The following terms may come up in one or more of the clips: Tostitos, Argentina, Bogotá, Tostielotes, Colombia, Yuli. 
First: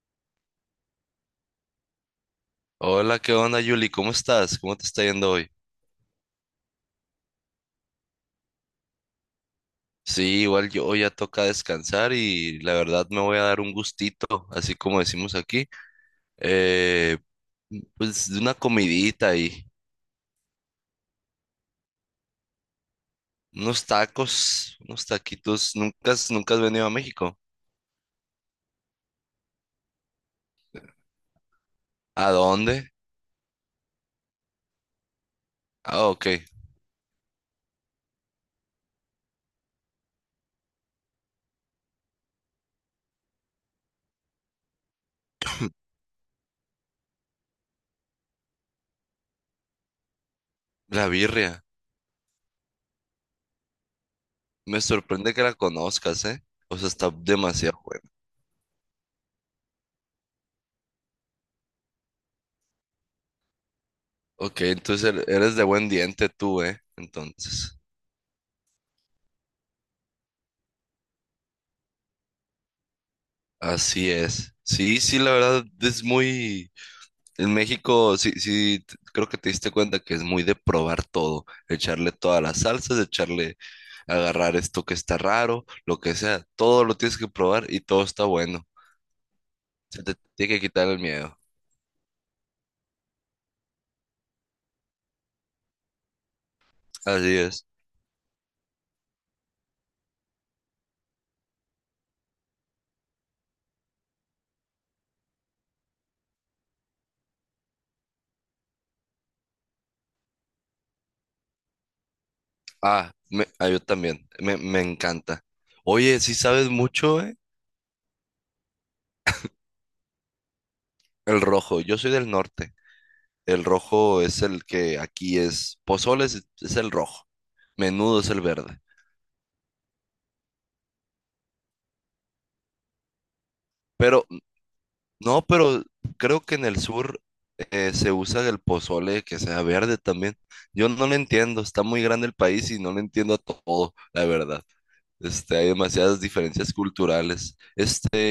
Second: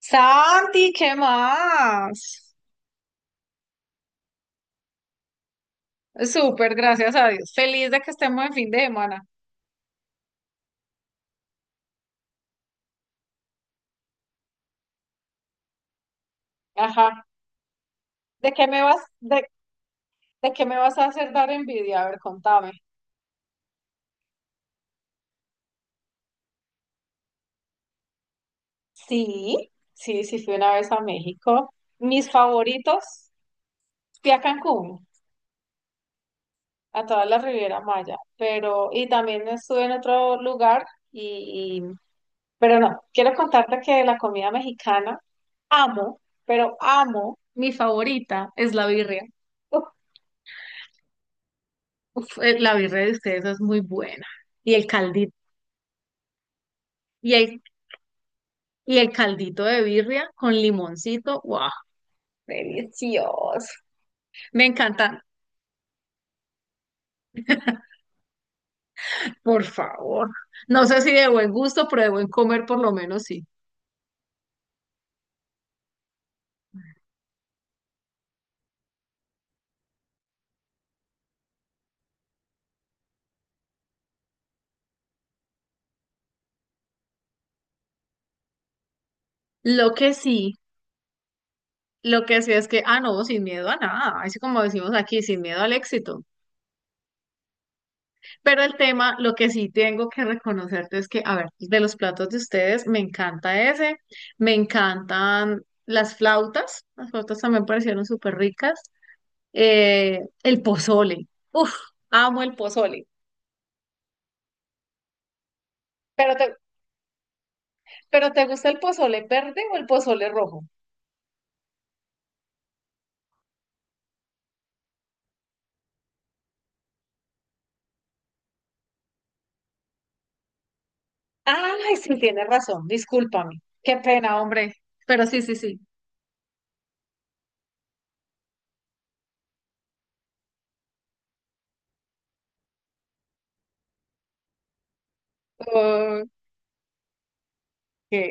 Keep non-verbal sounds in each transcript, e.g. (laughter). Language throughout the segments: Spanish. Santi, ¿qué más? Hola, ¿qué onda, Yuli? ¿Cómo estás? ¿Cómo te está yendo hoy? Súper, gracias a Dios. Feliz de que estemos en fin de semana. Sí, igual yo ya toca descansar y la verdad me voy a dar un gustito, así como decimos aquí. Eh, Ajá. pues de ¿De una qué me vas, comidita y de qué me vas a hacer dar envidia? A ver, contame. unos tacos, unos taquitos. ¿Nunca has venido a México? Sí, sí, sí, fui una vez a México. Mis ¿A dónde? favoritos, fui a Cancún, Ah, ok. a toda la Riviera Maya, pero, y también estuve en otro lugar, y, y- pero no, quiero contarte que la comida mexicana amo, pero amo, mi favorita es la birria. La birria. Uf, la birria de ustedes es muy buena. Y Me el caldito, sorprende que la conozcas, ¿eh? O sea, está y el, demasiado buena. y el caldito de birria con limoncito, wow, delicioso. Ok, Me entonces encanta, eres de buen diente tú, ¿eh? Entonces. por favor. No sé si de buen gusto, pero de buen comer por lo menos sí. Así es. Sí, sí, la verdad es muy. En México, sí, sí, creo que te diste cuenta que es muy de probar todo, echarle todas las salsas, echarle, agarrar esto que está raro, lo que sea, todo lo tienes que probar y todo está bueno. Lo Se que te sí, tiene que quitar el miedo. lo que sí es que, ah, no, sin miedo a nada, así como decimos aquí, sin miedo al éxito. Así es. Pero el tema, lo que sí tengo que reconocerte es que, a ver, de los platos de ustedes, me encantan las flautas también parecieron súper ricas, el pozole, uff, amo el pozole, Yo también, me encanta. Oye, pero sí te, sabes mucho, ¿eh? pero ¿te gusta el pozole verde o el pozole rojo? El rojo, yo soy del norte. El rojo es el que aquí es, pozole es el rojo, menudo es el verde. Ay, sí, tienes razón, discúlpame, qué Pero pena, hombre, pero sí, no, sí, sí. pero creo que en el sur se usa el pozole que sea verde también. Yo no lo entiendo, está muy grande el país y no lo entiendo a todo, la verdad. Hay demasiadas Ok. diferencias culturales. Este,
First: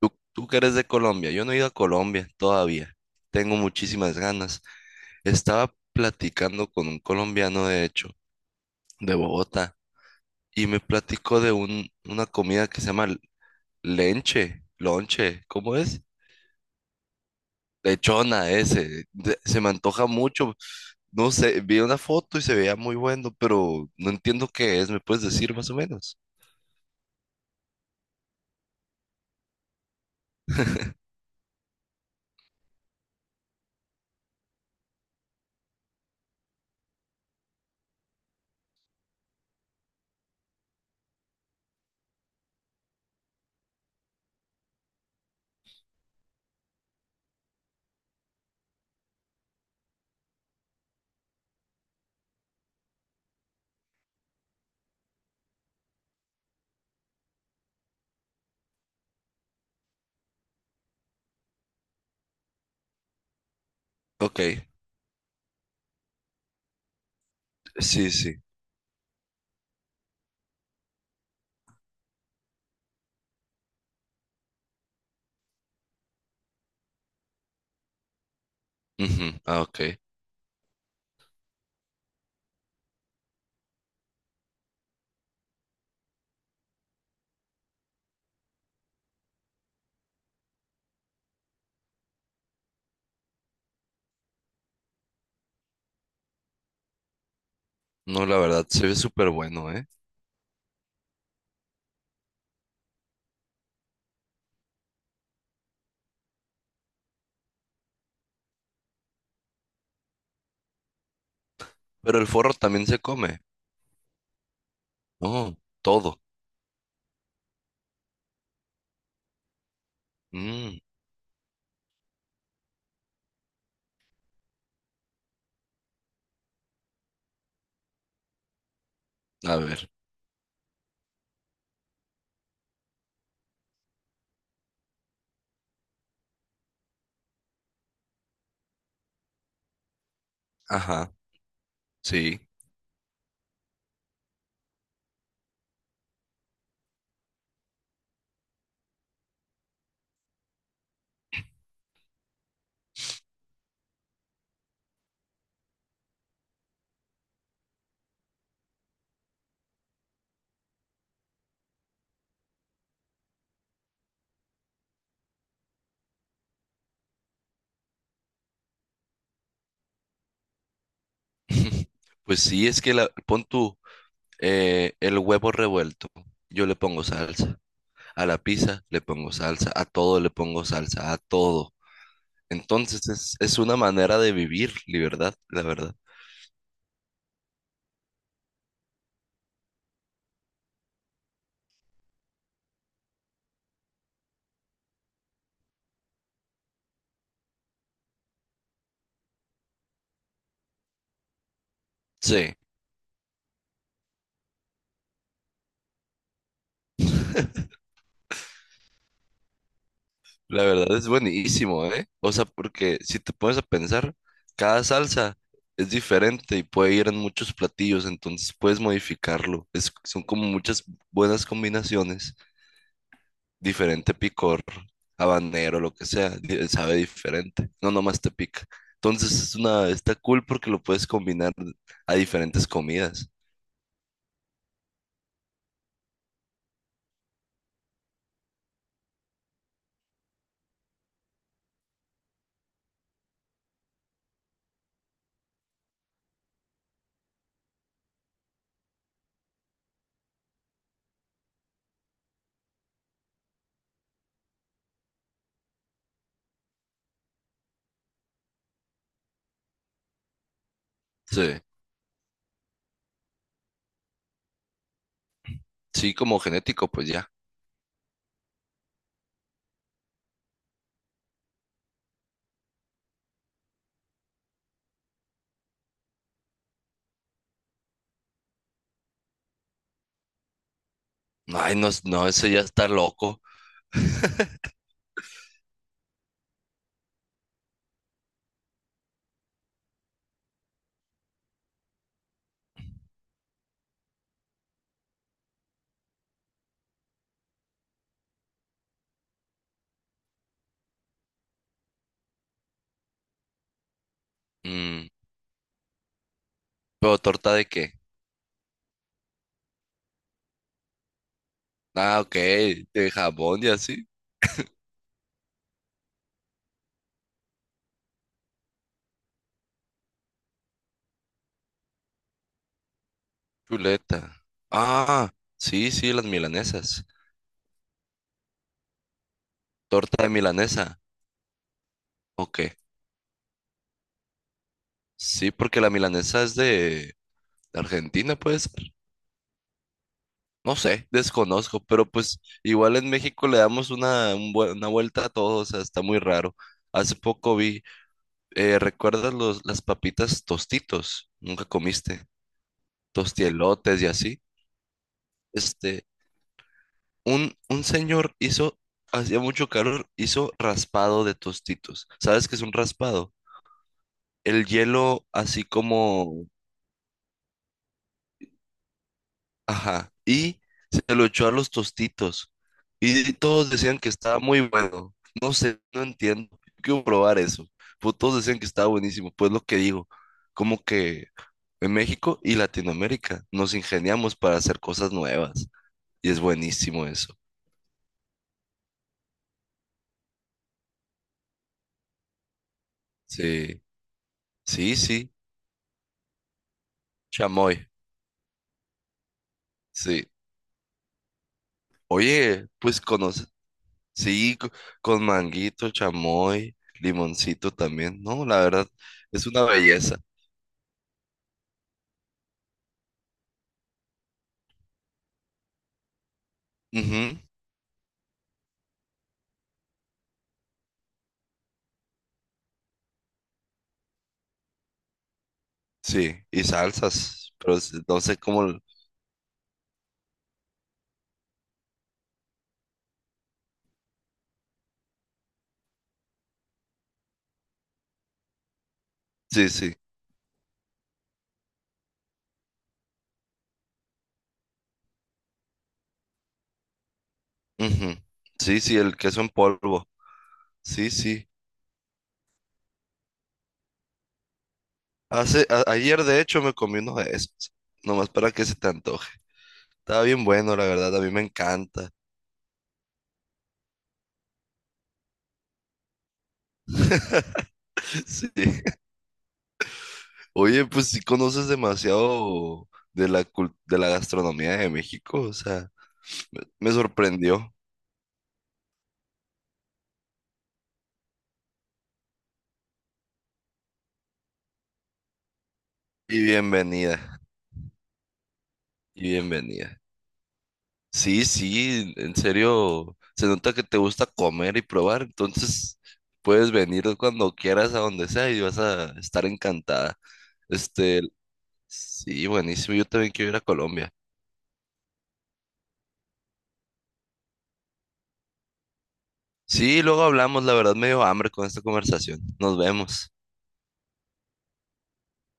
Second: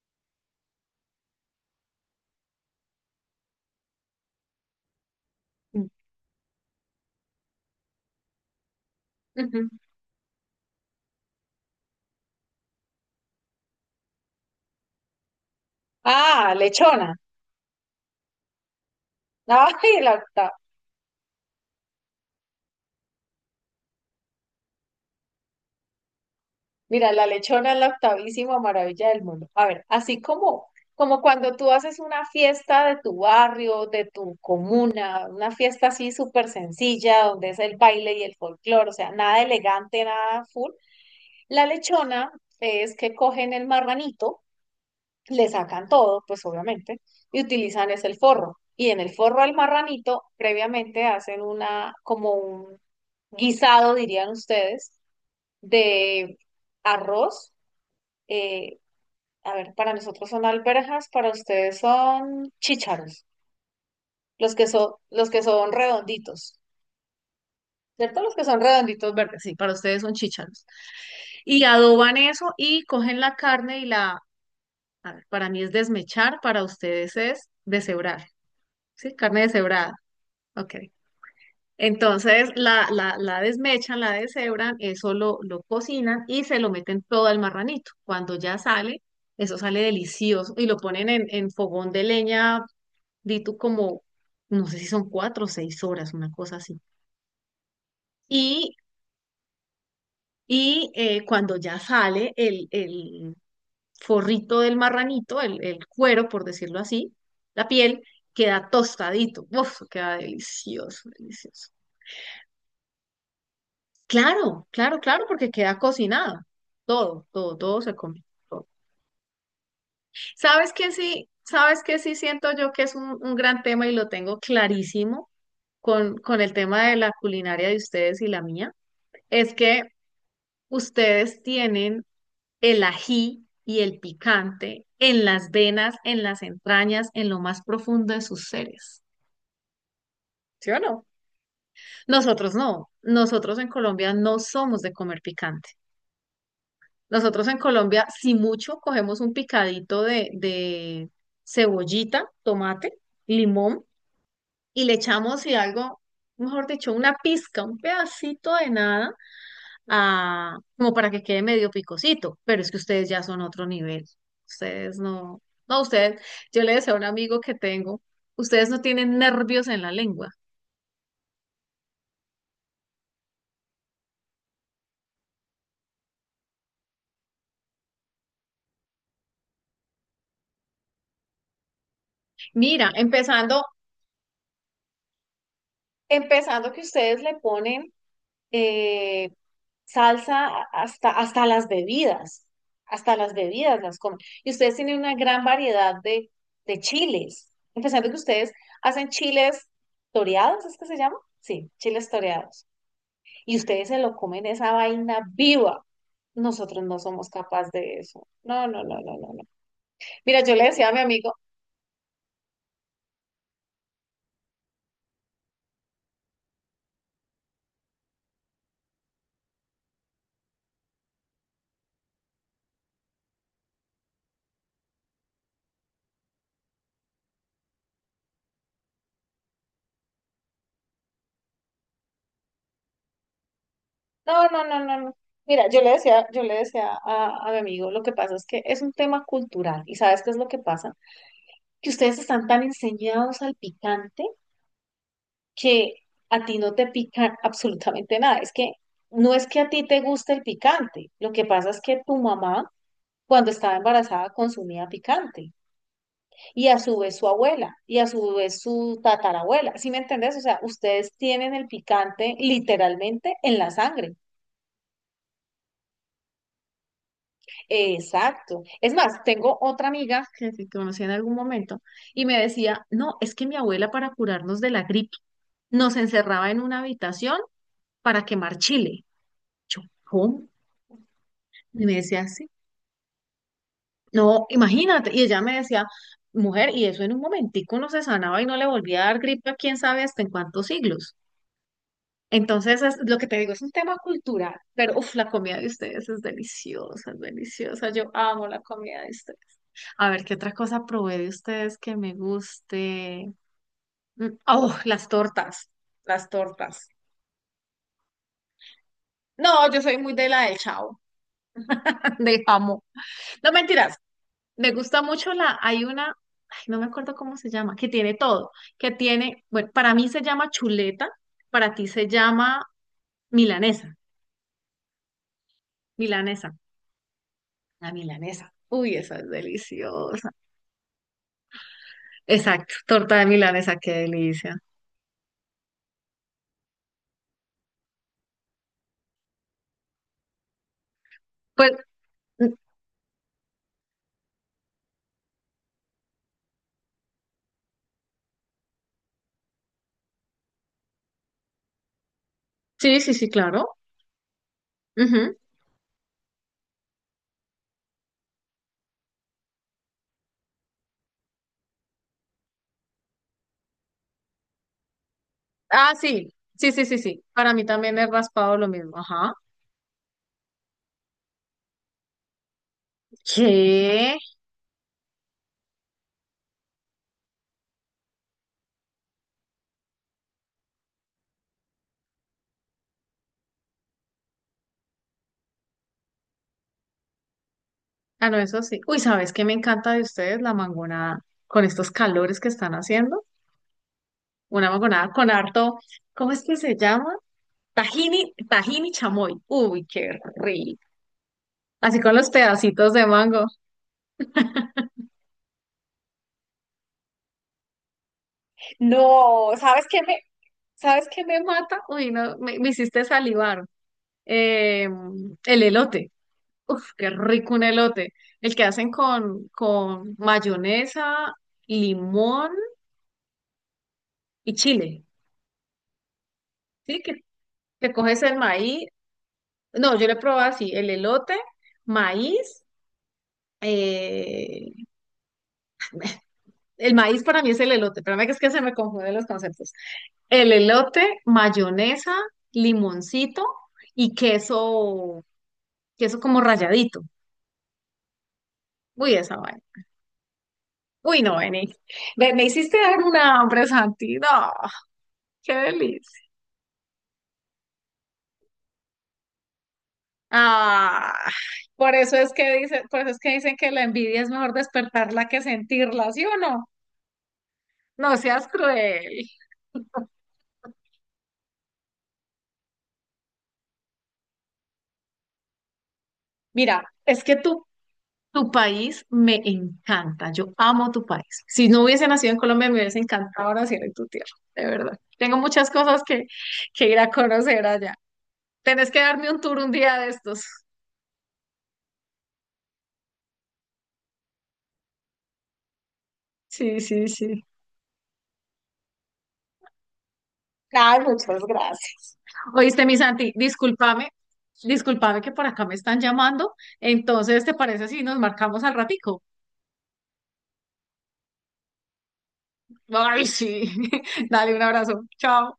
tú que eres de Colombia, yo no he ido a Colombia todavía. Tengo muchísimas ganas. Estaba platicando con un colombiano, de hecho, de Ujú. Bogotá, y me platicó de una comida que se llama lonche, ¿cómo es? Ah, lechona, Lechona ese, se me ay, antoja la, mucho. No sé, vi una foto y se veía muy bueno, pero no entiendo qué es. ¿Me puedes decir más o menos? Mira, la lechona es la octavísima maravilla del mundo. A ver, como cuando tú haces una fiesta de tu barrio, de tu comuna, una fiesta así súper sencilla, donde es el baile y el folclore, o sea, nada elegante, nada full. La lechona es que cogen el marranito, le sacan todo, pues obviamente, y utilizan es el forro. Y en el forro al marranito, previamente hacen una, como un guisado, dirían ustedes, de arroz, eh, a ver, para nosotros son alberjas, para ustedes son chícharos, Ok, los que son redonditos, sí, ¿cierto? Los sí. que son redonditos verdes, sí, para ustedes son chícharos. Y adoban eso y cogen la carne y la, a ver, para mí es desmechar, para ustedes es deshebrar, ¿sí? Ujú, Carne ah, ok. deshebrada, ok. Entonces la desmechan, la deshebran, eso lo cocinan y se lo meten todo al marranito. Cuando ya sale, eso sale delicioso y lo ponen en fogón de leña di tú como, no sé si son cuatro o seis horas, una cosa así. No, la verdad, Y, se ve súper bueno, ¿eh? y cuando ya sale el forrito del marranito, el cuero, por decirlo así, la piel, queda tostadito. Uf, queda delicioso, delicioso. Pero el forro también se come. Claro, claro, claro, porque Oh, queda todo. cocinado. Todo, todo, todo se come, todo. ¿Sabes Mm, qué sí? ¿Sabes qué sí siento yo que es un gran tema y lo tengo clarísimo con el tema de la culinaria de ustedes y la mía? Es a que ver. ustedes tienen el ají y el picante en las venas, en las entrañas, en lo más profundo de sus seres. ¿Sí o no? Ajá, sí. Nosotros no. Nosotros en Colombia no somos de comer picante. Nosotros en Colombia, si mucho, cogemos un picadito de cebollita, tomate, limón y le echamos, y algo, mejor dicho, una pizca, un pedacito de nada a- como para que quede medio picosito, pero es que ustedes ya son otro nivel. Ustedes no, no, ustedes, yo le decía a un amigo que tengo, ustedes no tienen nervios en la lengua. (laughs) Pues sí, es que la, pon tú el huevo revuelto. Yo le pongo salsa. A la pizza le pongo salsa. A todo le pongo salsa. A todo. Mira, Entonces es una manera de vivir libertad, la verdad. empezando que ustedes le ponen eh, salsa a- hasta, hasta las bebidas las comen. Y ustedes tienen una gran variedad de chiles, empezando que ustedes hacen chiles toreados, ¿es que se llama? Sí, chiles Sí, toreados y ustedes se lo comen esa vaina viva. Nosotros no somos capaces de eso. No, no, no, no, no, no. Mira, yo le la decía a verdad mi es amigo, buenísimo, ¿eh? O sea, porque si te pones a pensar, cada salsa es diferente y puede ir en muchos platillos, entonces puedes modificarlo. Es, son como muchas buenas combinaciones, diferente picor, habanero, lo que sea, sabe diferente, no nomás te pica. Entonces es una, está cool porque lo puedes combinar a diferentes comidas. no, no, no, no, no. Mira, yo le decía a mi amigo, lo que pasa es que es un tema cultural. ¿Y sabes qué es lo que pasa? Que ustedes están tan enseñados al picante que a ti no te pica absolutamente nada. Es que no es que a ti te guste el picante. Lo que pasa es que tu mamá, cuando estaba embarazada, consumía picante, y a su vez su abuela, y a su vez su tatarabuela. ¿Sí me entendés? O sea, ustedes tienen Sí, el picante literalmente en la sangre. sí, como genético, pues ya. Exacto. Es más, tengo otra amiga que conocí en algún momento y me decía, no, es que mi abuela para curarnos de la gripe nos encerraba en una habitación para quemar chile. Yo, ¿cómo? Ay, Y no, me decía no, eso así. ya está loco. No, imagínate. Y ella me decía, mujer, y eso en un momentico no se sanaba y no le volvía a dar gripe a quién sabe hasta en cuántos siglos. Entonces, es lo que te digo, es un tema cultural, pero uf, la comida de ustedes es deliciosa, es deliciosa. Yo amo la comida de ustedes. A ver, ¿qué otra cosa probé de ustedes que me guste? Mm, oh, Mm, las tortas. ¿pero torta de qué? No, yo soy muy de la del chao, (laughs) Ah, ok, de jamón. de No jabón y mentiras, así. me gusta mucho ay, no me acuerdo cómo se llama, que tiene todo, que tiene, bueno, para mí se llama chuleta, para ti se llama milanesa, Chuleta. Ah, sí, sí, las milanesa. milanesas. La milanesa. Uy, esa es Torta de deliciosa. milanesa. Ok. Exacto, torta de milanesa, qué delicia. Sí, porque la milanesa es de Argentina, puede ser. No sé, Pues desconozco, pero pues mm, igual en México le damos un una vuelta a todo, o sea, está muy raro. Hace poco vi, ¿recuerdas las papitas tostitos? Nunca comiste. sí, sí, sí, claro. Tostielotes y así. Ujú. Este, un señor hizo, hacía mucho calor, hizo raspado de tostitos. ¿Sabes qué es un raspado? El hielo así Ah, sí, como, sí, sí, sí, sí. Para mí también es raspado lo mismo. Ajá. ajá, y se lo echó a los tostitos. Y todos decían que ¿Qué? estaba muy bueno. No sé, no entiendo. Quiero probar eso. Pues todos decían que estaba buenísimo. Pues lo que digo, como que en México y Latinoamérica nos ingeniamos para hacer cosas nuevas. Y es buenísimo eso. Ah, no, eso sí. Uy, ¿sabes qué me encanta de ustedes? La mangonada. Con estos calores que están haciendo. Sí, Una sí, mangonada sí. con harto, ¿cómo es que se llama? Chamoy. Tajini, tajini chamoy. Uy, qué Sí. rico. Así con los Oye, pedacitos pues de mango. conoce, sí, con manguito, chamoy, limoncito también. No, la verdad, es No, una ¿sabes qué? belleza. ¿Sabes qué me mata? Uy, no, me hiciste salivar. Eh, el elote. Uf, qué Ujú, rico un elote. El que hacen con mayonesa, limón y chile. sí, y ¿Sí? Salsas, pero Que no coges el sé cómo. Maíz. No, yo le probé así, el elote, maíz. Eh, el maíz para mí es el elote. Espérame que es que se me confunden los Sí, conceptos. sí. El elote, mayonesa, limoncito y queso, queso como ralladito. Ujú, sí, sí, Uy, el esa queso en vaina. polvo. Sí, Uy, no, sí. Beni, me hiciste dar un hambre, Santi. No, qué Hace, ayer, delicia. de hecho, me comí uno de esos. Nomás para que se te antoje. Estaba bien bueno, la Ah, verdad, a mí me encanta. Por eso es que dicen que la envidia es mejor despertarla que sentirla, ¿sí o no? No (laughs) seas Sí. cruel. Oye, pues sí conoces demasiado de la, de la gastronomía de México, o sea. Mira, Me es que sorprendió. tu país me encanta. Yo amo tu país. Si no hubiese nacido en Colombia, me hubiese encantado nacer en tu tierra, de verdad. Tengo muchas cosas Y que ir a bienvenida. conocer allá. Tenés que Y darme un tour un día bienvenida. de estos. Sí, sí, en serio. Se nota que te gusta comer y probar. Entonces, puedes Sí, venir sí, sí. cuando quieras a donde sea y vas a estar encantada. Ay, Este, muchas gracias. sí, Oíste, mi buenísimo. Yo Santi, también quiero ir a discúlpame, Colombia. discúlpame que por acá me están llamando. Entonces, ¿te parece si nos marcamos al ratico? Sí, luego hablamos. La verdad, me dio hambre con esta conversación. Nos Ay, vemos. sí. (laughs) Dale un abrazo. Chao.